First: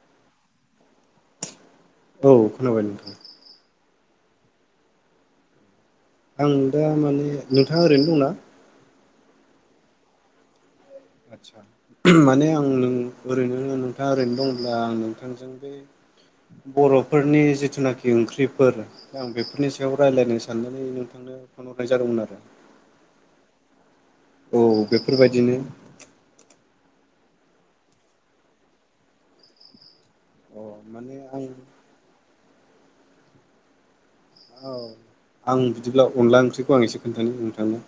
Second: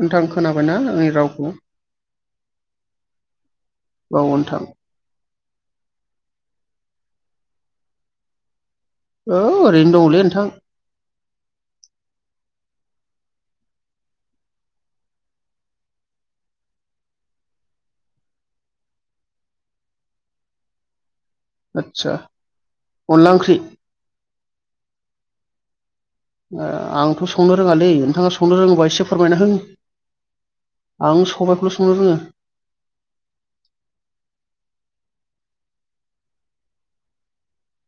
नोंथां खोनाबायना आंनि रावखौ‌? औ खोनाबाय नोंथां। ओ नोंथां। आं दा माने नोंथाङा ओरैनो दंना? औ ओरैनो दंलै नोंथां। आदसा माने आं नों ओरैनो नोंथाङा ओरैनो दंब्ला आं नोंथांजों बे बर'फोरनि जिथुनाखि ओंख्रिफोर आं बेफोरनि सायाव रायज्लायनो साननानै नोंथ आथसा अनला ओंख्रि। औ बेफोरबायदिनो। ओ आंथ' संनो रोङालै नोंथाङा संनो रोङोबा एसे फोरमायना हो। अ माने आं सबायखौल' संनो रोङो। औ आं बिदिब्ला अनला ओंख्रिखौ आं एसे खोन्थानि नोंथांनो।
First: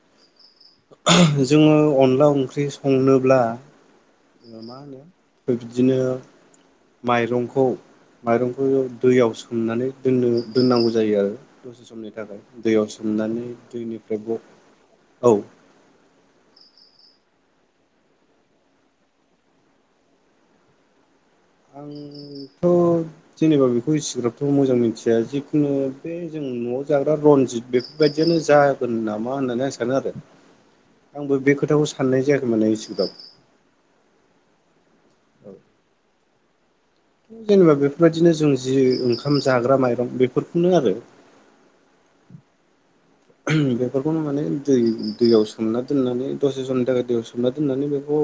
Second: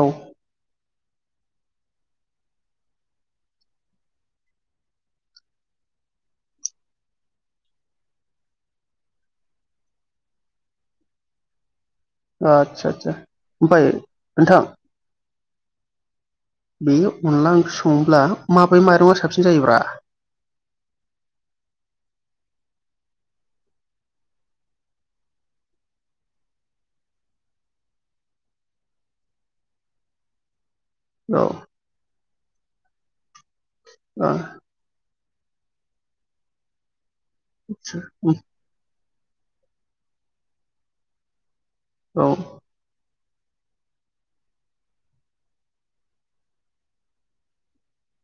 औ। जोंङो अनला ओंख्रि संनोब्ला। मा होनो बिदिनो माइरंखौ माइरंखौ दैयाव सोमनानै दोनो दोननांगौ जायो आरो दस समनि थाखाय आदसा दैयाव आदसा सोमनानै ओमफ्राय दैनिफ्राय नोंथां बख औ बे अनला ओंख्रिखौ संङोब्ला माबे माइरंआ साबसिन जायोब्रा? आंथ' जेनेबा बेखौ एसिग्राबथ' मोजां मिथिया जिखुनु बे जों न'आव जाग्रा रनजित बेफोरबायदियानो जागोन नामा होननानै आं सानो आरो। आंबो औ बे खोथाखौ साननाय जायाख माने इसिग्राब औ। [inaudible] जेनेबा बेफोरबायदिनो जों जि ओंखार ओंखाम जाग्रा माइरं बेफोरखौनो आरो औ बेफोरखौनो माने दै दैयाव सोमना दोननानै दसे जननि थाखाय दैयाव सोमना दोननानै बेखौ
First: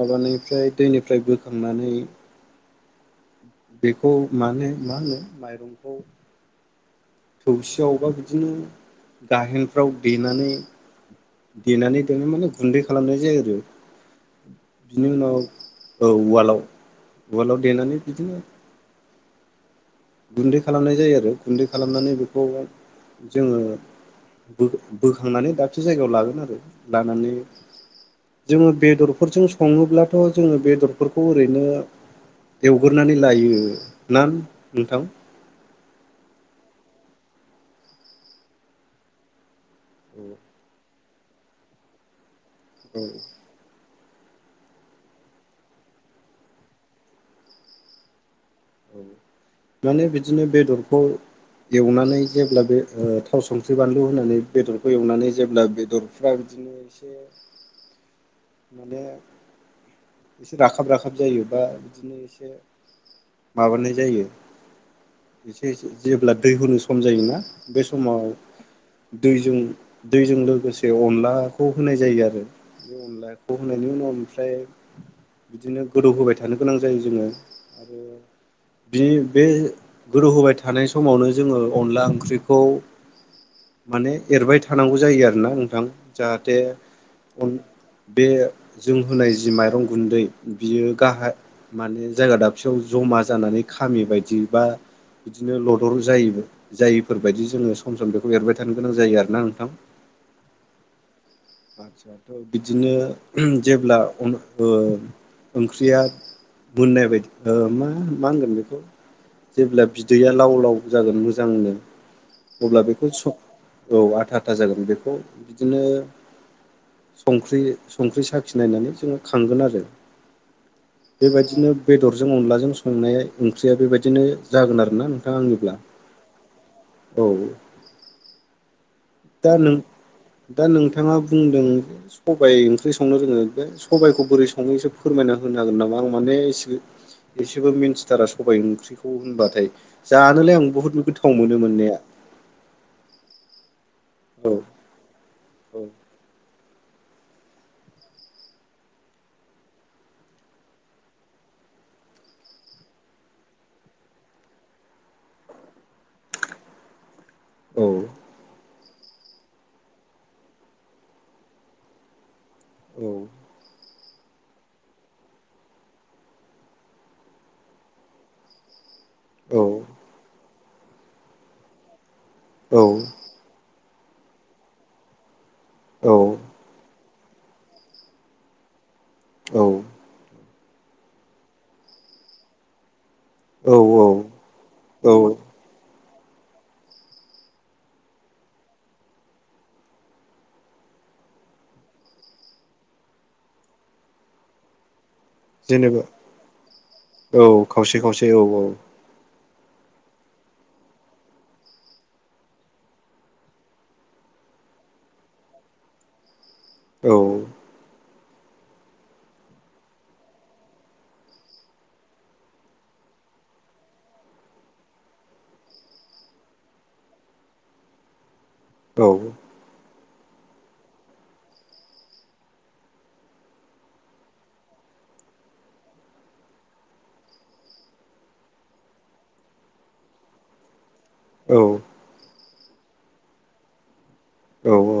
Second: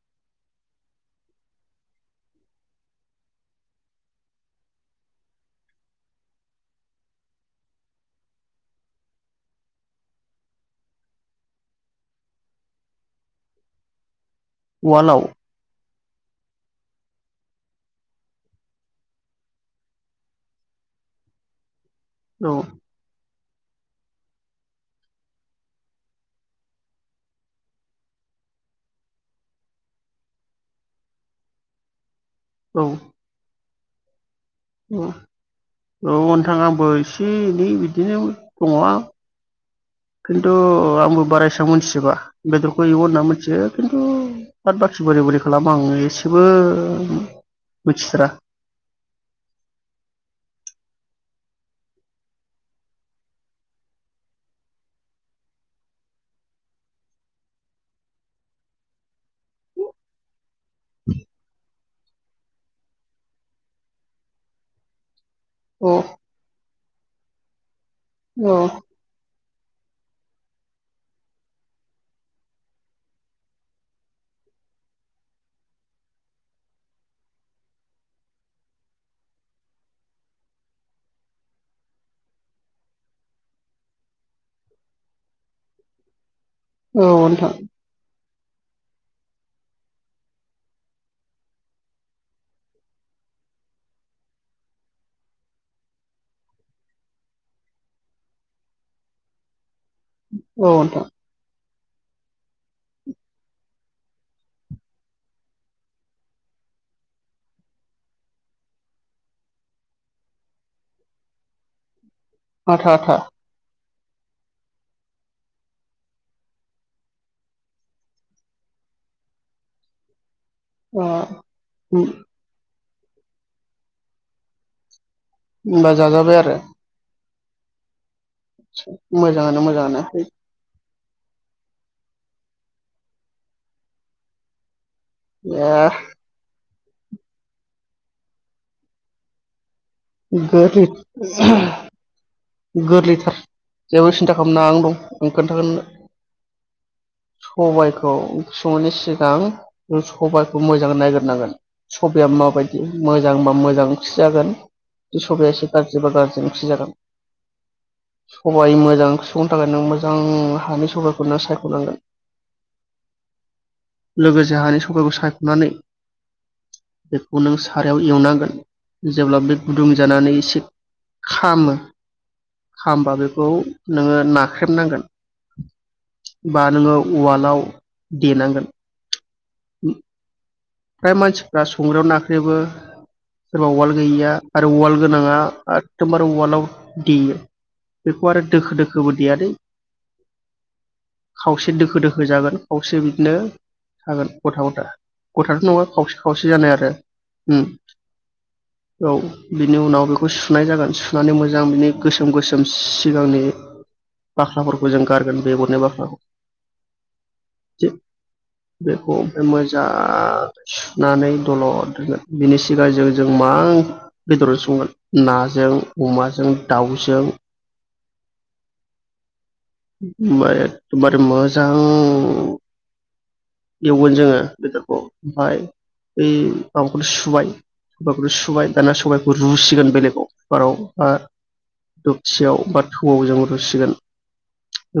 माबानिफ्राय दैनिफ्राय बोखांनानै बेखौ मान मा होनो माइरंखौ थौसियावबेबा बिदिनो गाहेनफ्राव देनानै देनानै देनो माने गुन्दै खालामनाय जायो आरो बिनि उवालाव उनाव औ उवालाव उवालाव देनानै बिदिनो गुन्दै खालामनाय जायो आरो गुन्दै खालामनानै औ बेखौह जोङो बोखांनानै दाबसे जायगायाव लागोन आरो लानानै जोङो बेदरफोरजों सङोब्लाथ' जोङो बेदरफोरखौ ओरैनो एवग्रोनानै लायो ना नोंथां औ औ नोंथा आंबो एसे एनै बिदिनो दंङ किन्तु औ आंबो बारा एसां मिन्थिजोबा बेदरखौ एवो होनना मिथियो द बाखि बोरै बोरै खालामो आं एसेबो मिथिथारा माने बिदिनो बेदरखौ एवनानै जेब्ला बे थाव संख्रि बानलु होनानै बेदरखौ एवनानै जेब्ला बेदरफ्रा बिदिनो एसे माने एसे राखाब राखाब जायो बा बिदिनो एसे माबानाय जायो एसे एसे औ जेब्ला दै होनो खम जायोना बे समाव औ दैजों दैजों लोगोसे अनलाखौ होनाय जायो आरो बे अनलाखौ होनायनि उनाव ओमफ्राय बिदिनो गोदौ होबाय थानो गोनां जायो जोङो आरो बिनि बे गोदौ होबाय थानाय समावनो जोङो अनला ओंख्रिखौ माने एरबाय थानांगौ जायो आरोना नोंथां जाह दे औ उन नोंथां बे जों होनाय जि माइरं गुन्दै बियो गाहाय माने जायगा दाबसेयाव ज'मा जानानै खामि बायदि बा बिदिनो लदर जायो जायिफोरबायायदि जोङो सम सम बेखौ एरबाय थानो गोनां जायो आरोना नोंथां औ नोंथां आचसा थ' बिदिनो जेब्ला ओ ओंख्रिया मोननाय बायदि मा मा होनगोन बेखौ जेब्ला बिदैया लाव लाव जागोन मोजांनो अब्ला आथा बेखौ आथा स औ आथा आथा जागोन बेखौ बिदिनो संख्रि संख्रि साखि नायनानै जोङो खांगोन आरो अ बेबायदिनो बेदरजों अनलाजों संनाया ओंख्रिया बेबायदिनो जागोन आरो नां होनबा जाजाबाय आरो औ मोजांङानो मोजांङानो थांङा बुंदों सबाइ ओंख्रि संनो रोङो बे सबबायखौ बोरै संङो एसे फोरमायना होनो हागोन नामा? आं माने एसेबो मिन्थिथारा सबाय ओंख्रिखौ होनबाथाय जानोलाय आं गोरलि बुहुद गोथाव मोनो मोननाया गोरलैथार जेबो सिन्था औ खालामना आं दं आं खोन्थागोन औ नोंनो सबायखौ ओंख्रि संनायनि सिगां सबाइखौ मोजां नायग्रोनांगोन सबायआ माबायदि मोजांबा मोजां [unintelligible] जाजागोन सबाया एसे गाज्रि बा गाज्रि ओंख्रि जाजागोन औ सबाय मो जां सुफुंनो थाखाय नों मोजां हानि सबायखौ नों सायख'नांगोन औ लोगोसे हानि सकाइखौ सायख'नानै बेखौ नों सारायाव एवनांगोन जेब्ला बे औ गुदुं जानानै एसे खामो औ खामबा बेखौ नोङो नाख्रेबनांगोन औ बा नोंङो उवालाव देनांगोन औ फ्राय मानसिफ्रा संग्रायाव नाख्रेबो सोरबा औ उवाल गैयैया आरो उवाल औ गोनांङा एखदमबारे वालाव देयो बेखौ आरो दोखो दोखोबो देयादै खावसे दोखो दोखो जागोन खावसे बिदिनो थागोन गथा गथा गथाथ' नङा जेनेबा खावसे खावसे जानाय आरो औ उम खावसे खावसे औ औ बिनि उनाव बेखौ सुनाय जागोन सुनानै मोजां बिनि गोसोम गोसोम सिगांनि बाख्राफोरखौ जों गारगोन बेगरनि बाख्राखौ औ बेखौ मोजां सुनानै दलद दोनगोन बेनि सिगां जों जों मा बेदरजों संगोन नाजों अमाजों दाउजों औ ओफाय एदमबारे मोजां एवगोन जोङो बेदरखौ ओमफाय बै माबाखौनो सुबाय बाखौनो सुबाय दाना सबायखौ रुसिगोन बेलेगाव कुकाराव आ दबथियाव बा थौआव जों रुसिगोन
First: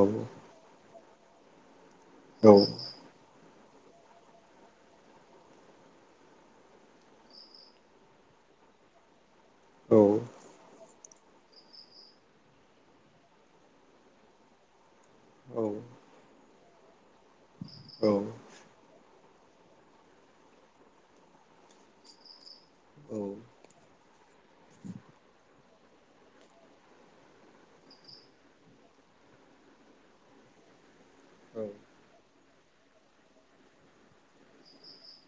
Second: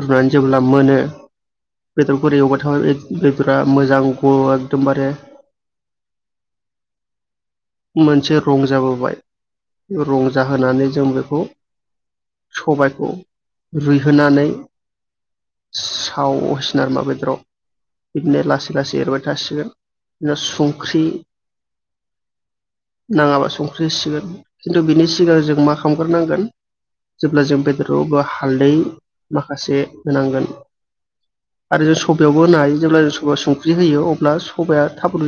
रुनानै जेब्ला मोनो बेदरखौ ओरै औ एवबायथाबाय बिराद मोजां ग एकदमबारे मोनसे रं जाबोबाय औ रंजाहोनानै जों बे खौ सबायखौ रुइहोनानै औ साव बोरमा बेदराव बिदिनो लासै लासै एरबाय थासिगोन इयाव संख्रि नाङाबा संख्रि होसिगोन खिन्थु बिनि सिगां जों मा संग्रोनांगोन जेब्ला जों बेदरावबो हालदै माखासे होनांगोन। आरो सबायाव होनो हायो जेब्ला सबा संख्रि होयो अब्ला सबाया थाब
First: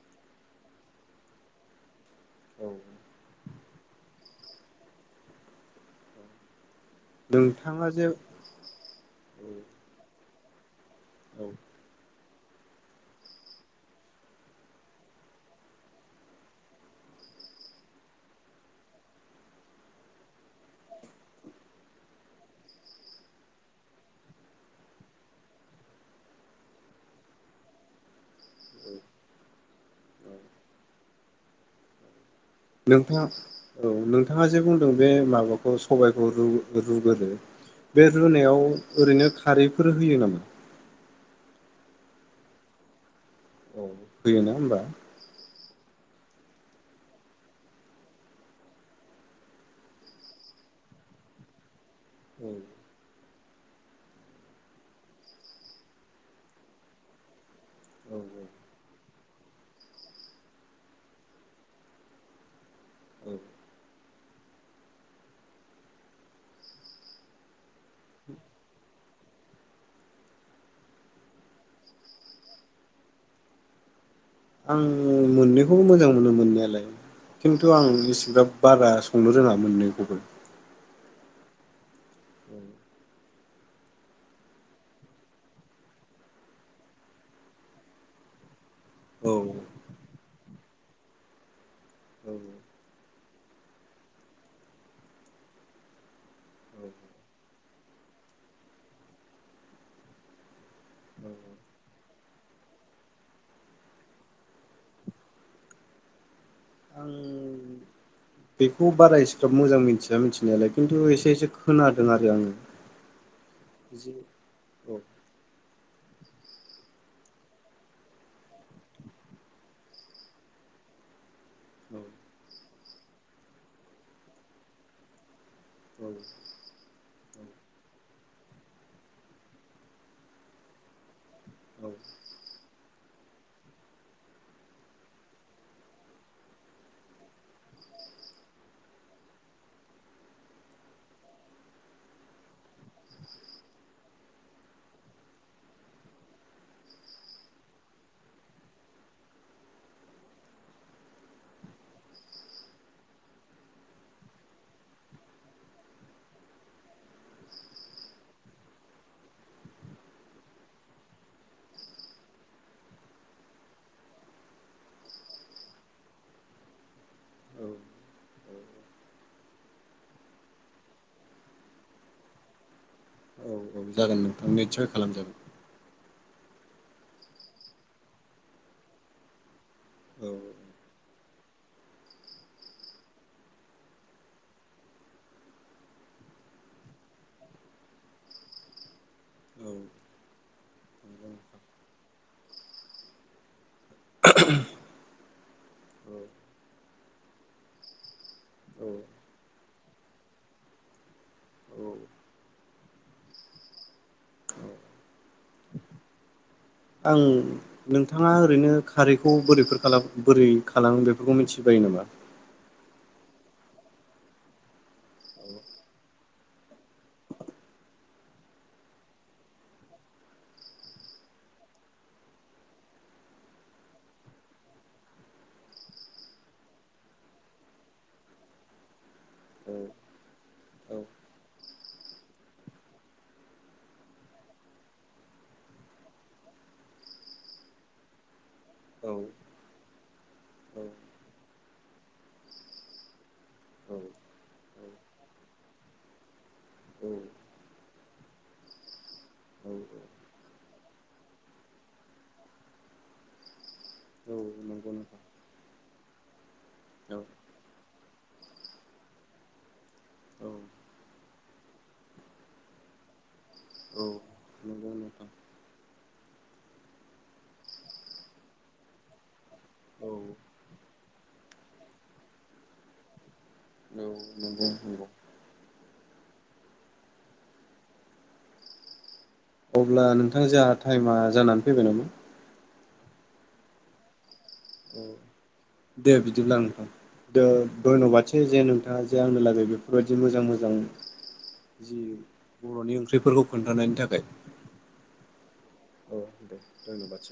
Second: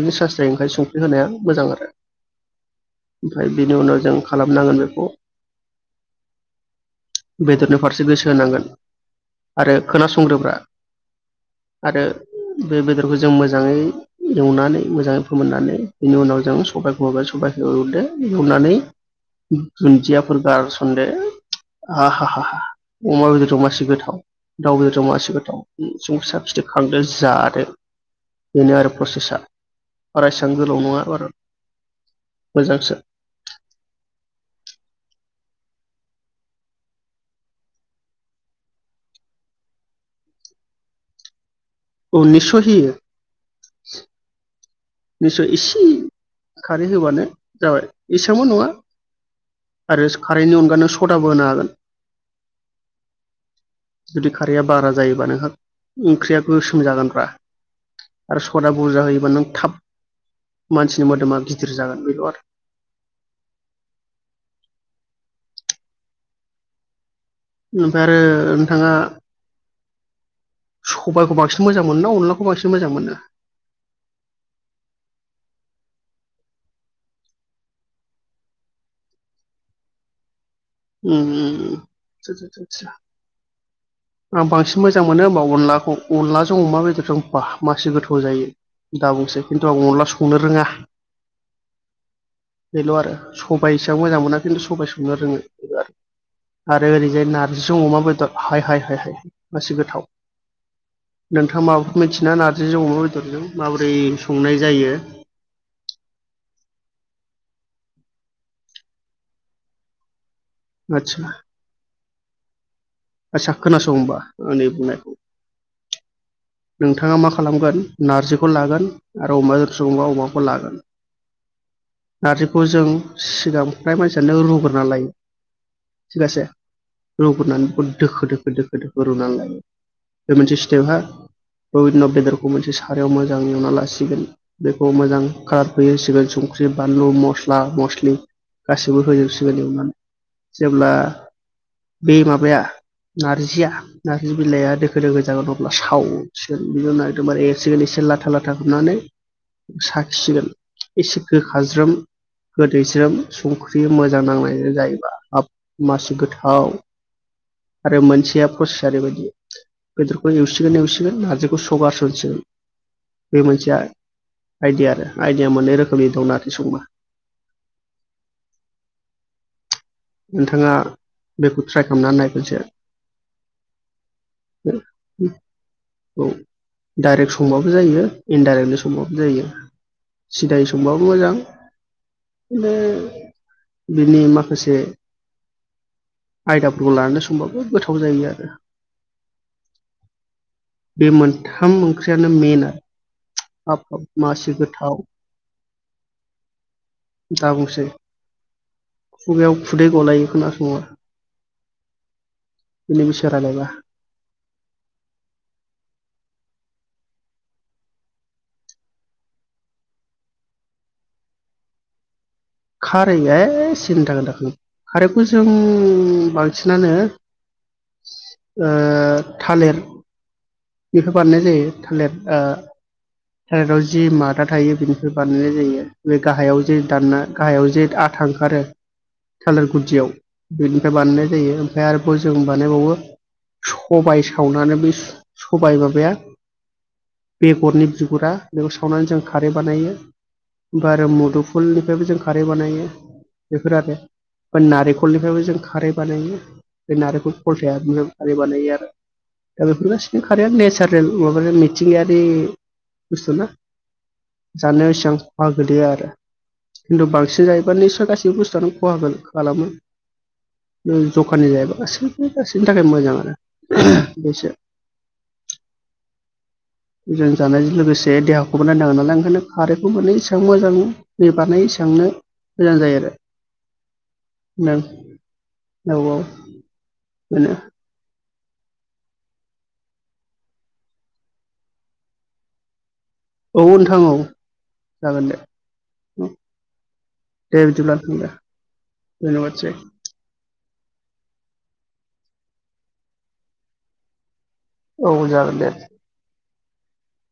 ओमफ्राय बेनि उनाव जों खालामनांगोन बेखौ बेदरनि नोंथाङा फारसे जे औ गोसो होनांगोन आरो खोना बुंग्रोब्रा औ आरो बे बेदरखौ जों मोजांङै एवनानै मोजांङै फोमोननानै बेनि उनाव जों सबाय [unintelligible] सबायखौ हरदो हरनानैनानै दुन्दियाफोर गारसनदो आहा हाहा हा अमा बेदरा मासे गोथाव दाउ बेदरा मा एसे गोथाव संख्रि साखिदो ओमफ्राय जादो। बेनो आरो प्रसेसा बारा एसेबां गोलाव नङा बारु नोंथाङा औ नोंथाङा जे बुंदों बे माबा खौ सबायखौ रु-रुगोरो । बे रुनायाव ओरैनो खारैफोर होयो नामा? औ निसय होयो। औ होयो ना होमबा निस्सय इसे खारै होबानो जाबाय। एसेबांबो नङा आरो खारैनि अनगानो सदाबो होनो हागोन। औ जुदि खारैया बारा जायोबा नोंहा ओंख्रिया गोसोम जागोनब्रा। औ आरो सदा बुरजा होयो नों थाब मानसिनि मोदोमा गिदिर जागोन बेल' आरो औ ओमफाय आरो नोंथाङा सबायखौ बांसिन मोजां मोनो ना अनलाखौ बांसिन मोजां मोनो? आंङो मोननैखौबो मोजां मोनो मोननायालाय खिन्थु आं इसेब्राब बारा संनो रोङा मोननैखौबो। उम उम उम [unintelligible] आं बांसिन मोजां मोनो होमबा अनलाखौ। अनलाजों अमा बेदरजों बाह मासि गोथाव जायो। दा बुंसै किन्तु आं अनला सं संनो रोंङा औ बेल' आरो सबाय एसां मोजां मोना खिन्थु सबाय संनो रोङो बे आरो ओरैजाय नारजिजों अमा बेदर हाय हाय हाय हाय मासे गोथाव औ नोंथाङ माबाखौ मिथिना नारजिजों अमा बेदरजों माबोरै संनाय जायो? आं बेखौ बारा एसेबाब मोजां मिनथिया मिनथि [unintelligible] खिन्थु एसे एसे खोना दों आरो आंङो आचसा खोनासं होनबा आंनि बुंनायखौ नोंथाङा मा खालामगोन नार्जिखौ लागोन आरो अमाजों संबा अमाखौ लागोन औ नारजिखौ जों सिगां फ्राय मानसियानो रुग्रना लायो औ थिगसे रुग्रनानै बेखौ दोखो दोखो दोखो दोखो रुनानै लायो बे मोनसे स्टेपहा [unintelligible] बेदरखौ मोनसे सारायाव मोजां एवना लासिगोन बेखौ मोजां कालार होजोबसिगोन संख्रि बानलु मस्ला मस्लि गासिबो होजोबसिगोन एवनानै जेब्ला बे माबाया नार्जिया नार्जि बिलाइया दोखो दोखो जागोन अब्ला सावो सिगोन बिनि उनाव एबदमबारे एरसिगोन एसे लाथा लाथा खुमनानै साखिसिगोन एसे गोखाज्रोम गोदैस्रोम संख्रि मोजां नांनाय जाहैबा हाब मासि गोथाव आरो मोनसेया प्रसेस ओरैबायदि बेदरखौ एवसिगोन एवसि गोन नारजिखौ [unintelligible] बे मोनसे आइदिया आरो आइदिया मोननै रोखोमनि दं नारजि संबा औ नोंथाङा बेखौ ट्राइ खालामनानै नाय खनसे औ औ जागोन नोंथां निसय खालामजागोन औ डाइरेक्ट संबाबो जायो इनडाइरेक्टलि संबाबो जायो औ सिदायै संबाबो मोजां बे बिनि माखासे आयदाफोरखौ लानानै संबाबो गोथाव जायो आरो बे मोनथाम ओंख्रियानो मेन आरो हाब हाब मासि गोथाव दा बुंसै औ खुगायाव खुदै गलायो खोनासंबा औ बिनि बिसय रायलायबा आं नोंथाङा ओरैनो खारैखौ बोरैफोर बोरै खालामो बेफोरखौ मिथिबायो नामा खारै ए सिनथा दाखालाम खारैखौ औ जों बांसिनानो ओ थालिर निफ्रार बानायनाय जायो थालिर ओ थालिराव जि मादा थायो बेनिफ्राय बानायनाय जायो बे गाहायाव जे दानना गाहायाव जे आथा ओंखारो थालिर औ गुदियाव बेनिफ्राय औ बानायनाय जायो ओमफ्राय आरोबाव जों बानायबावो सबाय सावनानै बे सबाय माबाया बेगरनि बिगुरा बेखौ सावनानै औ जों खारै बानायो आफ्राय आरो मुदुफुलनिफ्रायबो जों खारै बानायो बेफोर आरो नारेंखलनिफ्रायबो जों खारै बानायो बे औ नारेंखल फलथाया खारै बानायो आरो दा औ बेफोर गासै बि खारैया नेचारेल माबा मिथिंगायारि बुस्थु ना औ जानायाव नंगौ एसेगां नोंथां खहा गोलैया आरो खिन्थु औ बांसिन जायोबा निस्सय गासैबो बुस्थुआनो खहा खालामो जखानि जायोबा गासैबो गासैनि थाखाय मोजां आरो औ बेसो नंगौ नोंथां मोजां जानायजों लोगोसे देहाखौबो नायनाांगोन नालाय ओंखायनो खारैखौबो औ एसेबां मोजां दै बानायानाय एसेबांनो मोजां जायो आरो नंगौ नंगौ नों औ औ बेनो अब्ला नोंथां जोंहा टाइमा जानानै फैबाय नामा औ नोंथां औ औ जागोन दे दे बिदिब्ला नोंथां दो दे बिदिब्ला नोंथां दे दैन्यबादसै जे नोंथाङा जे आंनो लागै धन्यबादसै बेफोरबायदि मोजां मो जां जि बर'नि ओंख्रिफोरखौ खोन्थानायनि थाखाय औ जागोन दे औ दे धन्यबादसै